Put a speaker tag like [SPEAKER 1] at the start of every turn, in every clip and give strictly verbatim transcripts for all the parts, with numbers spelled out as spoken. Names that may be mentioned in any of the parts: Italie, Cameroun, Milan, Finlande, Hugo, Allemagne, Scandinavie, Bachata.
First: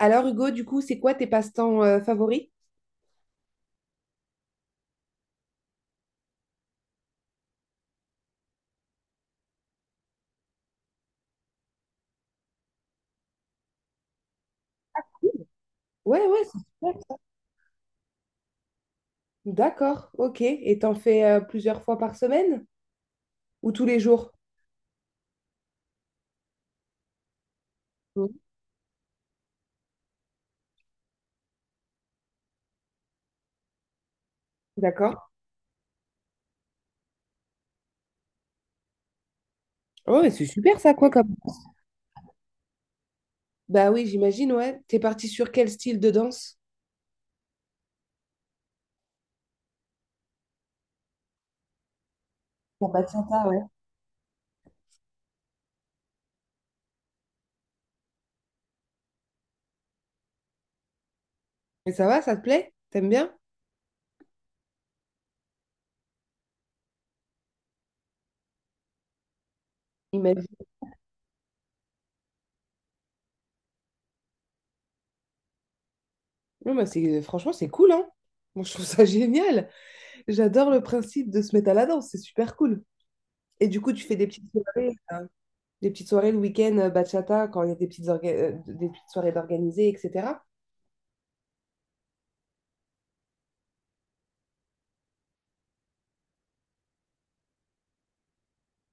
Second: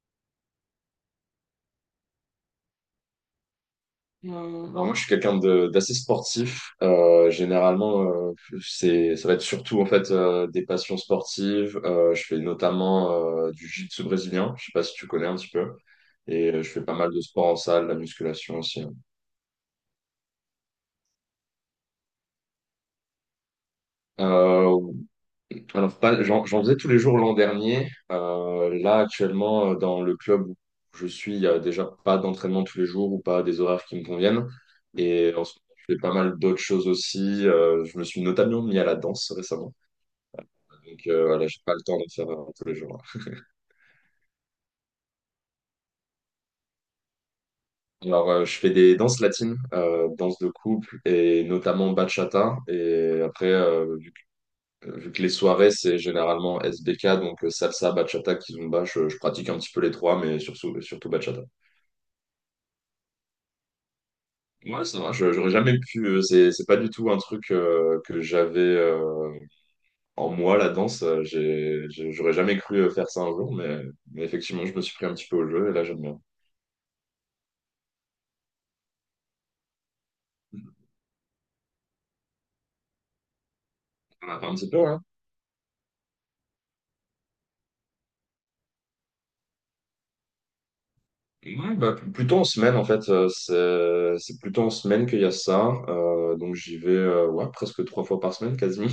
[SPEAKER 1] Alors, Hugo, du coup, c'est quoi tes passe-temps euh, favoris?
[SPEAKER 2] Euh, alors moi, je suis quelqu'un de- d'assez sportif. Euh, généralement, euh, c'est, ça va être surtout en fait euh, des passions sportives. Euh, je fais notamment euh, du jiu-jitsu brésilien. Je sais pas si tu connais un petit peu.
[SPEAKER 1] Ouais, ouais,
[SPEAKER 2] Et
[SPEAKER 1] c'est
[SPEAKER 2] euh, je fais pas
[SPEAKER 1] super
[SPEAKER 2] mal
[SPEAKER 1] ça.
[SPEAKER 2] de sport en salle, la musculation aussi.
[SPEAKER 1] D'accord, ok. Et t'en fais euh, plusieurs fois par semaine ou tous les jours?
[SPEAKER 2] Euh, alors pas, j'en, j'en faisais tous les jours l'an dernier.
[SPEAKER 1] Mhm.
[SPEAKER 2] Euh, là, actuellement, euh, dans le club où je suis, il y a déjà pas d'entraînement tous les jours ou pas des horaires qui me conviennent.
[SPEAKER 1] D'accord.
[SPEAKER 2] Et en ce moment, je fais pas mal d'autres choses aussi. Euh, je me suis notamment mis à la danse récemment.
[SPEAKER 1] Oh, mais c'est super ça,
[SPEAKER 2] Donc
[SPEAKER 1] quoi,
[SPEAKER 2] euh,
[SPEAKER 1] comme.
[SPEAKER 2] voilà, j'ai pas le temps de faire euh, tous les jours.
[SPEAKER 1] Bah oui, j'imagine, ouais. T'es parti sur quel style de danse?
[SPEAKER 2] Alors euh, je fais des danses latines, euh, danses de couple et notamment bachata.
[SPEAKER 1] Pour
[SPEAKER 2] Et
[SPEAKER 1] Bachata,
[SPEAKER 2] après,
[SPEAKER 1] ouais.
[SPEAKER 2] euh, vu que, vu que les soirées c'est généralement S B K, donc euh, salsa, bachata, kizomba, je, je pratique un petit peu les trois, mais surtout surtout bachata.
[SPEAKER 1] Et ça va, ça te plaît? T'aimes bien?
[SPEAKER 2] Ouais, ça va. je- J'aurais jamais pu. euh, c'est c'est pas du tout un truc euh, que j'avais euh, en
[SPEAKER 1] Imagine.
[SPEAKER 2] moi, la danse. Euh, J'ai, j'ai- j'aurais jamais cru euh, faire ça un jour, mais, mais effectivement, je me suis pris un petit peu au jeu et là j'aime bien.
[SPEAKER 1] Non, mais c'est franchement, c'est cool, hein? Moi, je trouve ça génial. J'adore le principe de se mettre à la danse, c'est super cool. Et du coup, tu fais des
[SPEAKER 2] On a fait
[SPEAKER 1] petites
[SPEAKER 2] un petit peu,
[SPEAKER 1] soirées,
[SPEAKER 2] ouais.
[SPEAKER 1] euh, des petites soirées le week-end, euh, bachata, quand il y a des petites, orga- euh, des petites soirées d'organiser, et cetera.
[SPEAKER 2] Ouais, bah, pl- plutôt en semaine en fait, euh, c'est c'est plutôt en semaine qu'il y a ça. Euh, donc j'y vais euh, ouais, presque trois fois par semaine quasiment.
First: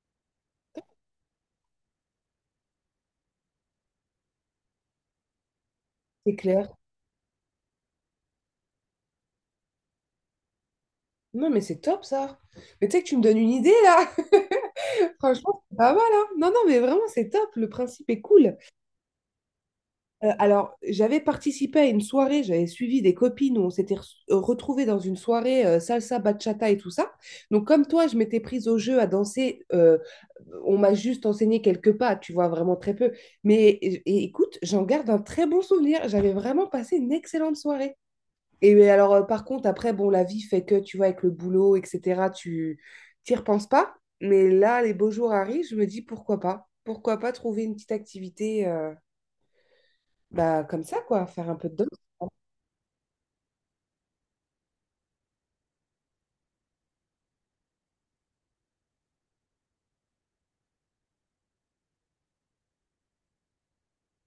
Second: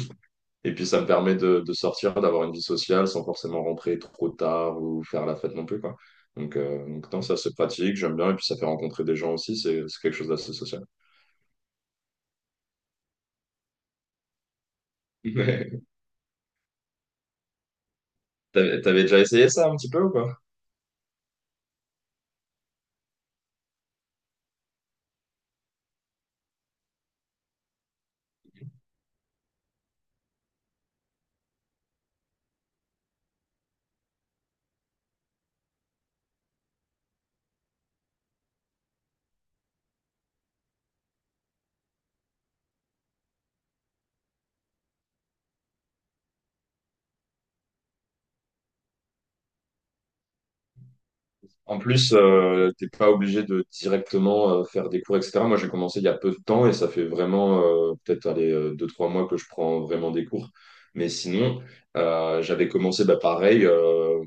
[SPEAKER 2] Et puis ça me permet de, de sortir, d'avoir une vie sociale sans forcément rentrer trop tard ou faire la fête non plus quoi.
[SPEAKER 1] C'est
[SPEAKER 2] Donc,
[SPEAKER 1] clair.
[SPEAKER 2] euh, donc non, ça c'est pratique, j'aime bien et puis ça fait rencontrer des gens aussi, c'est c'est quelque chose d'assez social.
[SPEAKER 1] Non, mais c'est top ça. Mais tu sais que tu me donnes une idée là. Franchement, c'est
[SPEAKER 2] Mais,
[SPEAKER 1] pas mal, hein. Non, non, mais vraiment, c'est top. Le principe est cool.
[SPEAKER 2] T'avais t'avais déjà essayé ça un petit peu ou
[SPEAKER 1] Euh,
[SPEAKER 2] pas?
[SPEAKER 1] alors, j'avais participé à une soirée, j'avais suivi des copines où on s'était re- euh, retrouvées dans une soirée euh, salsa, bachata et tout ça. Donc, comme toi, je m'étais prise au jeu à danser. Euh, on m'a juste enseigné quelques pas, tu vois, vraiment très peu. Mais et- et écoute, j'en garde un très bon souvenir. J'avais vraiment passé une excellente soirée. Et euh, alors, euh, par contre, après, bon, la vie fait que, tu vois, avec le boulot, et cetera, tu t'y repenses pas. Mais là, les beaux jours arrivent, je me dis pourquoi pas? Pourquoi pas trouver une petite activité, euh, bah, comme ça, quoi, faire un peu de
[SPEAKER 2] En
[SPEAKER 1] danse.
[SPEAKER 2] plus, euh, t'es pas obligé de directement euh, faire des cours, et cetera. Moi, j'ai commencé il y a peu de temps et ça fait vraiment euh, peut-être allez, euh, deux, trois mois que je prends vraiment des cours. Mais sinon, euh, j'avais commencé bah, pareil. euh,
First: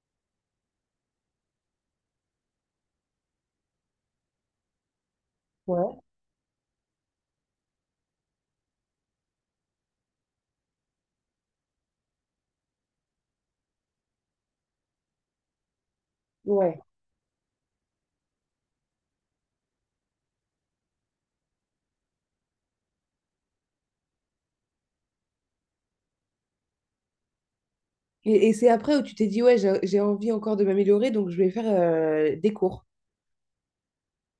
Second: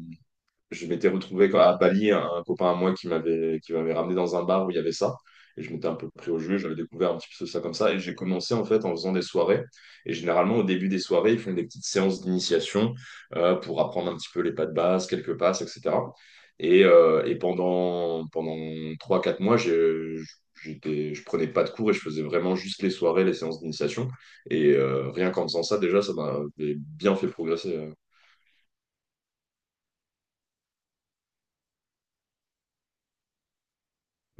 [SPEAKER 2] Je m'étais retrouvé quand- à Bali, un, un copain à moi qui m'avait qui m'avait ramené dans un bar où il y avait ça. Et je m'étais un
[SPEAKER 1] Ouais.
[SPEAKER 2] peu pris au jeu, j'avais découvert un petit peu ça comme ça. Et j'ai commencé en fait en faisant des soirées. Et généralement, au début des soirées, ils font des petites séances d'initiation euh, pour apprendre un petit peu les pas de base, quelques passes, et cetera.
[SPEAKER 1] Ouais.
[SPEAKER 2] Et, euh, et pendant, pendant trois quatre mois, je j'étais, je prenais pas de cours et je faisais vraiment juste les soirées, les séances d'initiation. Et euh, rien qu'en faisant ça, déjà, ça m'a bien fait progresser. euh,
[SPEAKER 1] Et, et c'est après où tu t'es dit, ouais, j'ai j'ai envie encore de m'améliorer, donc je vais faire euh, des cours.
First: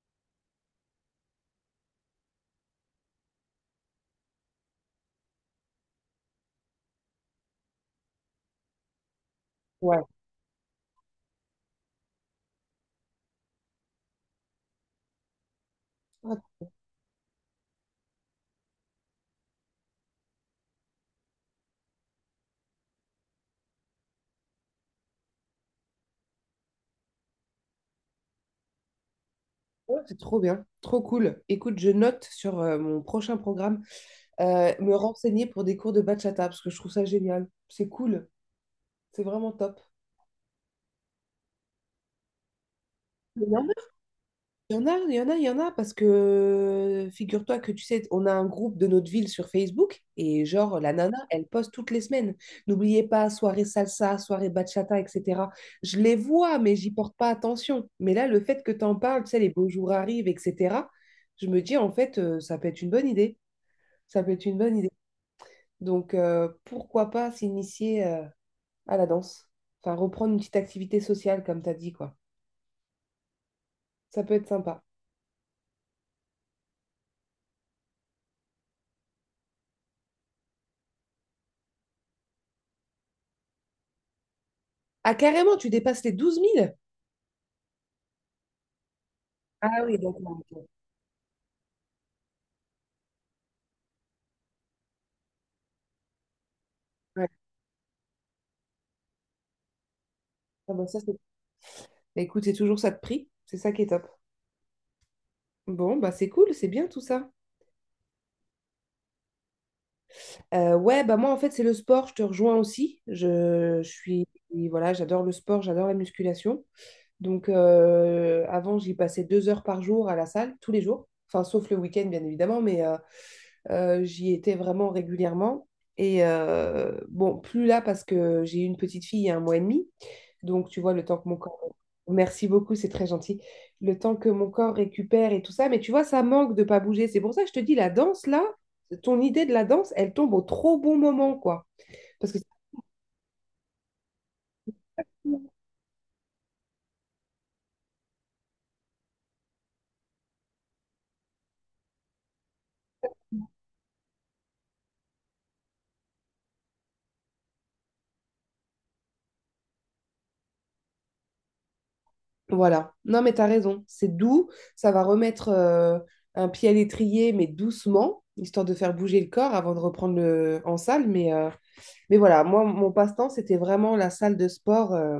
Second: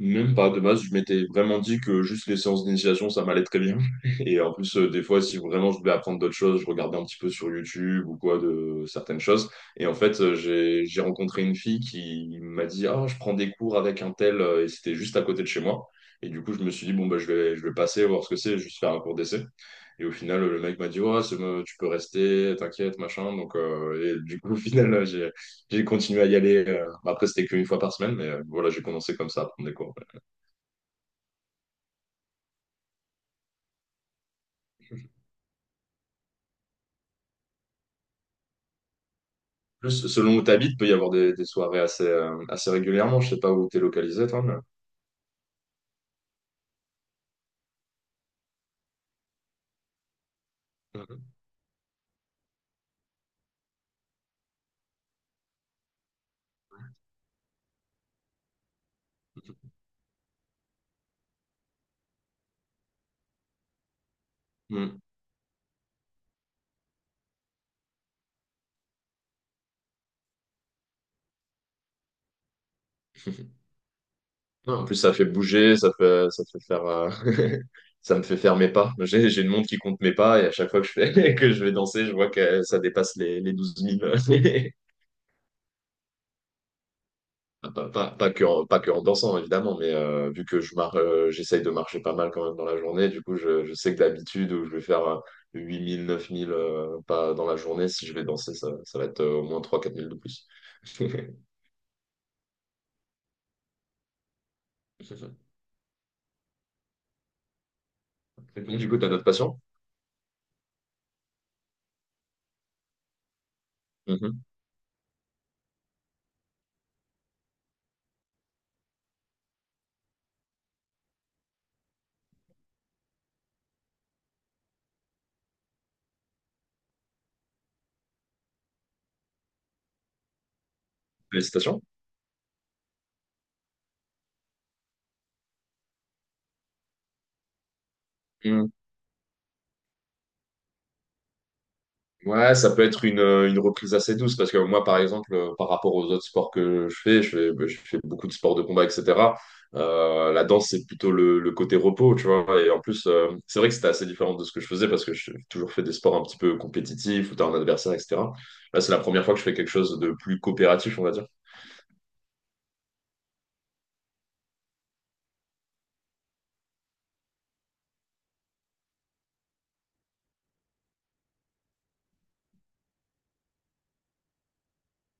[SPEAKER 2] Même pas de base, je m'étais vraiment dit que juste les séances d'initiation, ça m'allait très bien. Et en plus, euh, des fois, si vraiment je voulais apprendre d'autres choses, je regardais un petit peu sur YouTube ou quoi de certaines choses. Et en
[SPEAKER 1] Ouais.
[SPEAKER 2] fait, euh, j'ai j'ai rencontré une fille qui m'a dit : « Ah, je prends des cours avec un tel », euh, et c'était juste à côté de chez moi. Et du coup,
[SPEAKER 1] Ah,
[SPEAKER 2] je me suis dit, bon, bah, je vais, je vais passer, voir ce que c'est, juste faire un cours d'essai. Et au final, le mec m'a dit, ouais, c'est bon, tu peux rester, t'inquiète, machin. Donc, euh, et du coup, au final, j'ai j'ai continué à y aller. Euh, bah, après, c'était qu'une fois par semaine, mais euh, voilà, j'ai commencé comme ça à prendre des cours,
[SPEAKER 1] ouais, c'est
[SPEAKER 2] ouais.
[SPEAKER 1] trop bien, trop cool. Écoute, je note sur euh, mon prochain programme euh, me renseigner pour des cours de bachata parce que je trouve ça génial. C'est cool, c'est vraiment top.
[SPEAKER 2] Plus, selon où tu habites, peut y avoir des, des soirées assez, euh, assez régulièrement. Je sais pas où tu es localisé, toi, mais...
[SPEAKER 1] Il y en a, il y en a, il y en a, parce que euh, figure-toi que tu sais, on a un groupe de notre ville sur Facebook et genre la nana,
[SPEAKER 2] Mhm.
[SPEAKER 1] elle poste toutes les semaines. N'oubliez pas, soirée salsa, soirée bachata, et cetera. Je les vois, mais j'y porte pas attention. Mais là, le fait que t'en parles, tu sais, les beaux jours arrivent, et cetera, je me dis en fait, euh, ça peut être une bonne idée. Ça peut être une bonne idée.
[SPEAKER 2] Mm.
[SPEAKER 1] Donc, euh, pourquoi pas s'initier euh, à la danse? Enfin, reprendre une petite activité sociale, comme t'as dit, quoi. Ça peut être
[SPEAKER 2] Non,
[SPEAKER 1] sympa.
[SPEAKER 2] en plus, ça fait bouger, ça fait, ça fait faire, euh, ça me fait faire mes pas. J'ai, j'ai une montre qui compte mes pas et à chaque fois que je fais, que je vais danser, je vois que ça dépasse les, les douze mille.
[SPEAKER 1] Ah, carrément, tu dépasses les douze mille.
[SPEAKER 2] Ah, Pas, pas, pas que en, pas que en dansant, évidemment,
[SPEAKER 1] Ah
[SPEAKER 2] mais
[SPEAKER 1] oui,
[SPEAKER 2] euh,
[SPEAKER 1] d'accord,
[SPEAKER 2] vu que
[SPEAKER 1] ok.
[SPEAKER 2] je mar euh, j'essaye de marcher pas mal quand même dans la journée, du coup, je, je sais que d'habitude, où je vais faire euh, huit mille, neuf mille euh,
[SPEAKER 1] Ouais.
[SPEAKER 2] pas dans la journée, si je vais danser, ça, ça va être euh, au moins trois quatre mille de plus.
[SPEAKER 1] Ah bah ça, c'est... Bah écoute, c'est toujours ça de prix. C'est ça qui est top. Bon, bah c'est cool, c'est bien tout ça.
[SPEAKER 2] Du coup, tu as d'autres passions?
[SPEAKER 1] Euh, ouais, bah moi en fait, c'est le sport, je te rejoins aussi. Je, je suis,
[SPEAKER 2] Mhm.
[SPEAKER 1] voilà, j'adore le sport, j'adore la musculation. Donc euh, avant, j'y passais deux heures par jour à la salle, tous les jours. Enfin, sauf le week-end, bien évidemment, mais euh, euh, j'y étais vraiment régulièrement. Et euh, bon, plus là parce que j'ai eu une petite fille il y a un mois et demi. Donc, tu vois, le temps que mon corps...
[SPEAKER 2] Félicitations.
[SPEAKER 1] Merci beaucoup, c'est très gentil. Le temps que mon corps récupère et tout ça, mais tu vois, ça manque de pas bouger. C'est pour ça que je te dis, la danse, là, ton idée de la danse, elle tombe au trop bon moment, quoi. Parce que,
[SPEAKER 2] Ouais, ça peut être une, euh, une reprise assez douce parce que moi, par exemple, euh, par rapport aux autres sports que je fais, je fais, bah, je fais beaucoup de sports de combat, et cetera. Euh, la danse, c'est plutôt le, le côté repos, tu vois. Et en plus, euh, c'est vrai que c'était assez différent de ce que je faisais parce que j'ai toujours fait des sports un petit peu compétitifs où t'as un adversaire, et cetera. Là, c'est la première fois que je fais quelque chose de plus coopératif, on va dire.
[SPEAKER 1] voilà. Non, mais t'as raison. C'est doux, ça va remettre euh, un pied à l'étrier, mais doucement, histoire de faire bouger le corps avant de reprendre le... en salle. Mais, euh, mais voilà, moi, mon passe-temps, c'était vraiment la salle de sport. euh,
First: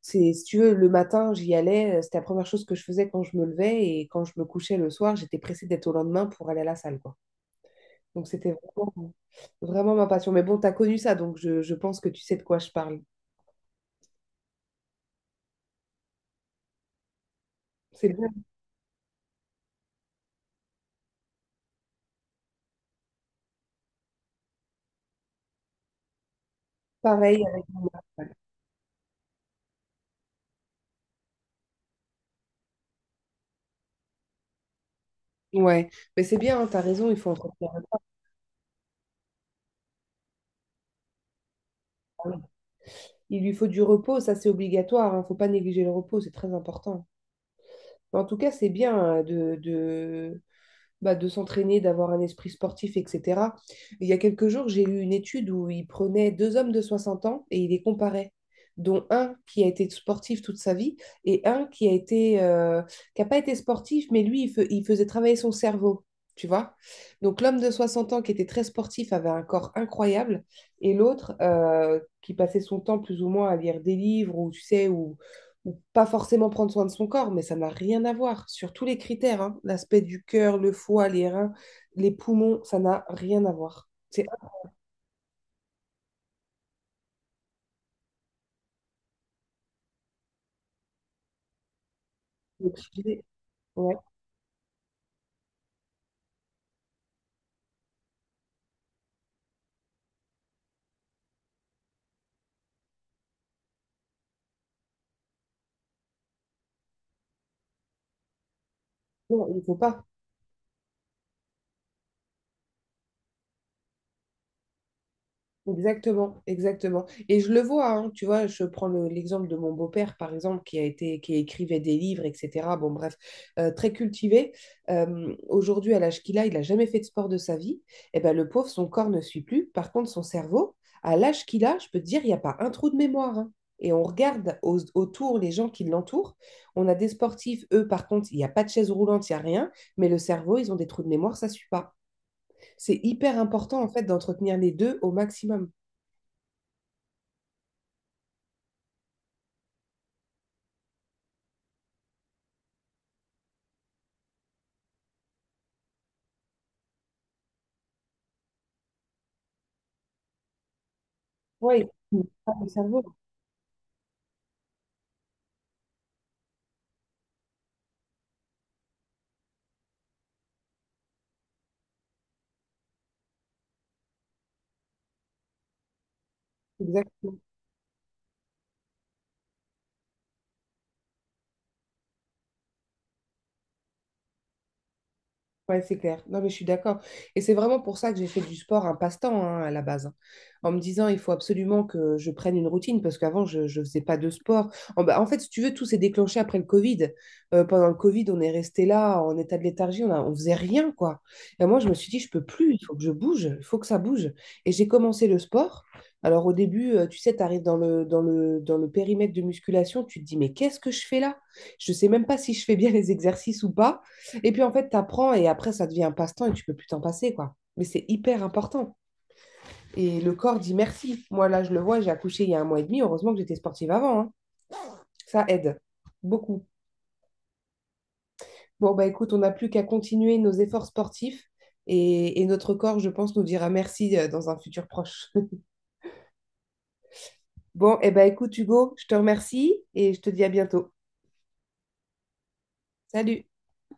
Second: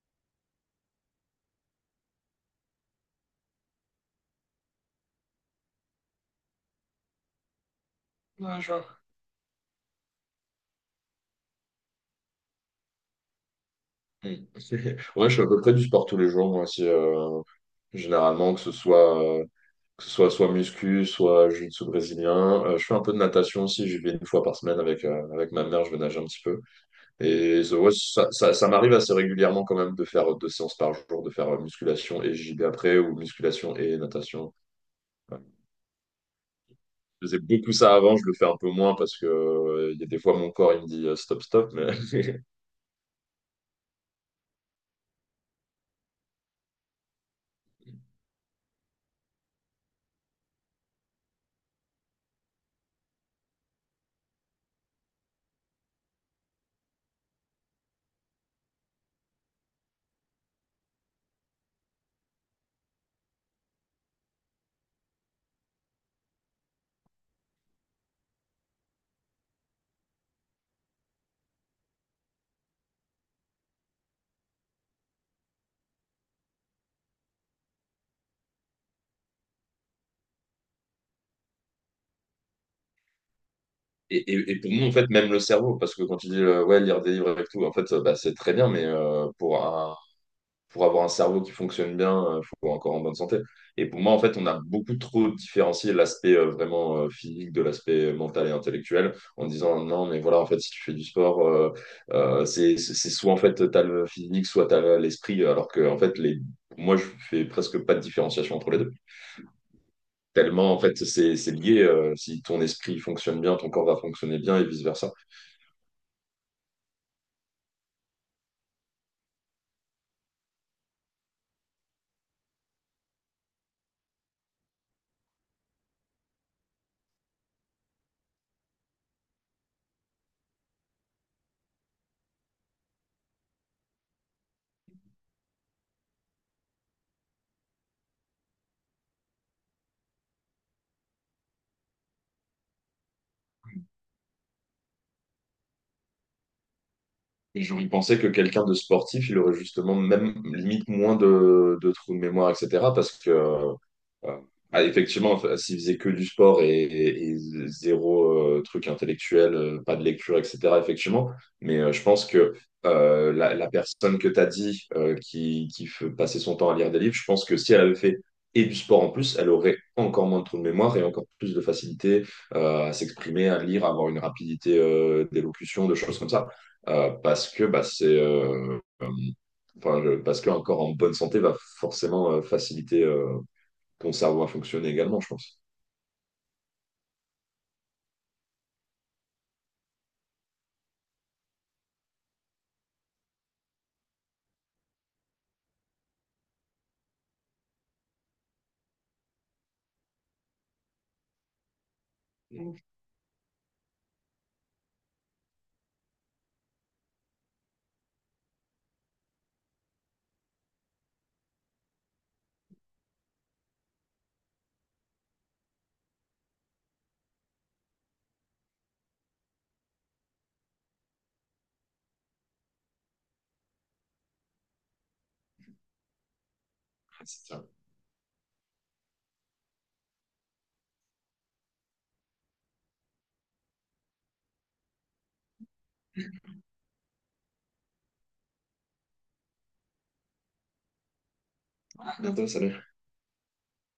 [SPEAKER 1] C'est, si tu veux, le matin, j'y allais, euh, c'était la première chose que je faisais quand je me levais et quand je me couchais le soir, j'étais pressée d'être au lendemain pour aller à la salle, quoi. Donc c'était
[SPEAKER 2] Ouais, je vois.
[SPEAKER 1] vraiment, vraiment ma passion. Mais bon, tu as connu ça, donc je, je pense que tu sais de quoi je parle.
[SPEAKER 2] Mm. Ouais, je fais à peu près du sport tous les jours, moi aussi, euh,
[SPEAKER 1] C'est bien
[SPEAKER 2] généralement, que ce soit. euh, que ce soit soit muscu, soit jiu-jitsu brésilien. Euh, je fais un peu de natation aussi, j'y vais une fois par semaine avec, euh, avec ma mère, je vais nager un petit peu.
[SPEAKER 1] pareil
[SPEAKER 2] Et
[SPEAKER 1] avec mon
[SPEAKER 2] so- ouais,
[SPEAKER 1] mari.
[SPEAKER 2] ça, ça, ça m'arrive assez régulièrement quand même de faire euh, deux séances par jour, de faire euh, musculation et J B après, ou musculation et natation. Ouais.
[SPEAKER 1] Ouais, mais c'est bien, hein, tu as raison, il
[SPEAKER 2] Je
[SPEAKER 1] faut
[SPEAKER 2] faisais
[SPEAKER 1] entretenir
[SPEAKER 2] beaucoup
[SPEAKER 1] le
[SPEAKER 2] ça avant, je le fais un peu moins parce que euh, il y a des fois mon corps il me dit euh, stop, stop. Mais...
[SPEAKER 1] travail. Il lui faut du repos, ça c'est obligatoire, il faut pas négliger le repos, c'est très important. Mais en tout cas, c'est bien euh, de, de, bah, de s'entraîner, d'avoir un esprit sportif, et cetera. Il y a quelques jours, j'ai lu une étude où il prenait deux hommes de soixante ans et il les comparait, dont un qui a été sportif toute sa vie et un qui a été euh, qui n'a pas été sportif, mais lui, il, fe- il faisait travailler son cerveau. Tu vois? Donc l'homme de soixante ans qui était très sportif avait un corps incroyable et l'autre euh, qui passait son temps plus ou moins à lire des livres ou tu sais ou pas forcément prendre soin de son corps, mais ça n'a rien à voir sur tous les critères, hein. L'aspect du cœur, le foie, les reins, les poumons, ça n'a rien à voir.
[SPEAKER 2] Et,
[SPEAKER 1] C'est un
[SPEAKER 2] et, et pour nous, en fait, même le cerveau, parce que quand tu dis euh, ouais, lire des livres avec tout, en fait, euh, bah, c'est très bien, mais euh, pour un pour avoir un cerveau qui fonctionne bien, il
[SPEAKER 1] qui
[SPEAKER 2] faut encore en bonne
[SPEAKER 1] privé.
[SPEAKER 2] santé. Et
[SPEAKER 1] Ouais.
[SPEAKER 2] pour moi, en fait, on a beaucoup trop différencié l'aspect euh, vraiment euh, physique de l'aspect euh, mental et intellectuel en disant non, mais voilà, en fait, si tu fais du sport, euh, euh, c'est c'est- c'est soit en fait t'as le physique, soit t'as le- l'esprit, alors que en fait, les... moi, je fais presque pas de différenciation entre les deux.
[SPEAKER 1] Non, il ne faut pas.
[SPEAKER 2] Tellement, en fait, c'est c'est lié. Euh, si ton esprit fonctionne bien, ton corps va fonctionner bien et vice-versa.
[SPEAKER 1] Exactement, exactement. Et je le vois, hein, tu vois, je prends le- l'exemple de mon beau-père, par exemple, qui a été, qui écrivait des livres, et cetera. Bon, bref, euh, très cultivé. Euh, aujourd'hui, à l'âge qu'il a, il n'a jamais fait de sport de sa vie. Et ben, le pauvre, son corps ne suit plus. Par contre, son cerveau, à l'âge qu'il a, je peux te dire, il n'y a pas un trou de mémoire, hein. Et on regarde au- autour les gens qui l'entourent. On a des sportifs, eux, par contre, il n'y a pas de chaise roulante, il n'y a rien. Mais le cerveau, ils ont des trous de mémoire, ça ne suit pas. C'est hyper important, en fait, d'entretenir les deux au maximum.
[SPEAKER 2] Et j'aurais pensé que quelqu'un de sportif, il aurait justement même limite moins de, de trous de mémoire, et cetera. Parce que euh, Euh, ah, effectivement, enfin, s'ils faisaient que du sport et, et- et zéro euh, truc intellectuel, euh, pas de lecture, et cetera, effectivement. Mais
[SPEAKER 1] Oui,
[SPEAKER 2] euh, je pense que
[SPEAKER 1] le cerveau,
[SPEAKER 2] euh, la, la personne que tu as dit euh, qui, qui f- passait son temps à lire des livres, je pense que si elle avait fait et du sport en plus, elle aurait encore moins de trous de mémoire et encore plus de facilité euh, à s'exprimer, à lire, à avoir une rapidité euh, d'élocution, de choses comme ça. Euh,
[SPEAKER 1] exactement.
[SPEAKER 2] parce que bah, c'est. Euh, euh, Enfin, le- parce qu'un corps en bonne santé va forcément euh, faciliter euh, ton cerveau va fonctionner également, je pense.
[SPEAKER 1] Ouais, c'est clair. Non, mais je suis d'accord. Et c'est vraiment pour ça que j'ai fait du sport un passe-temps, hein, à la base, hein. En me disant, il faut absolument que je prenne une routine parce qu'avant, je ne faisais pas de sport. En, bah, en fait, si tu veux, tout s'est déclenché après le Covid. Euh, pendant le Covid, on est resté là en état de léthargie, on a, on faisait rien, quoi. Et moi, je me suis dit, je peux plus, il faut que je bouge, il faut que ça bouge. Et j'ai commencé le sport. Alors au début, euh, tu sais, tu arrives dans le, dans le, dans le périmètre de musculation, tu te dis, mais qu'est-ce que je fais là? Je ne sais même pas si je fais bien les exercices ou pas. Et puis en fait, tu apprends et après, ça devient un passe-temps et tu peux plus t'en passer, quoi. Mais c'est hyper important. Et le corps dit merci. Moi, là, je le vois, j'ai accouché il y a un mois et demi. Heureusement que j'étais sportive avant, hein. Ça aide beaucoup.
[SPEAKER 2] C'est ça.
[SPEAKER 1] Bon, bah écoute, on n'a plus qu'à continuer nos efforts sportifs. Et, et notre corps, je pense, nous dira merci euh, dans un futur proche. Bon, et ben écoute, Hugo, je te remercie et je te dis à bientôt.
[SPEAKER 2] Bientôt, salut.
[SPEAKER 1] Salut!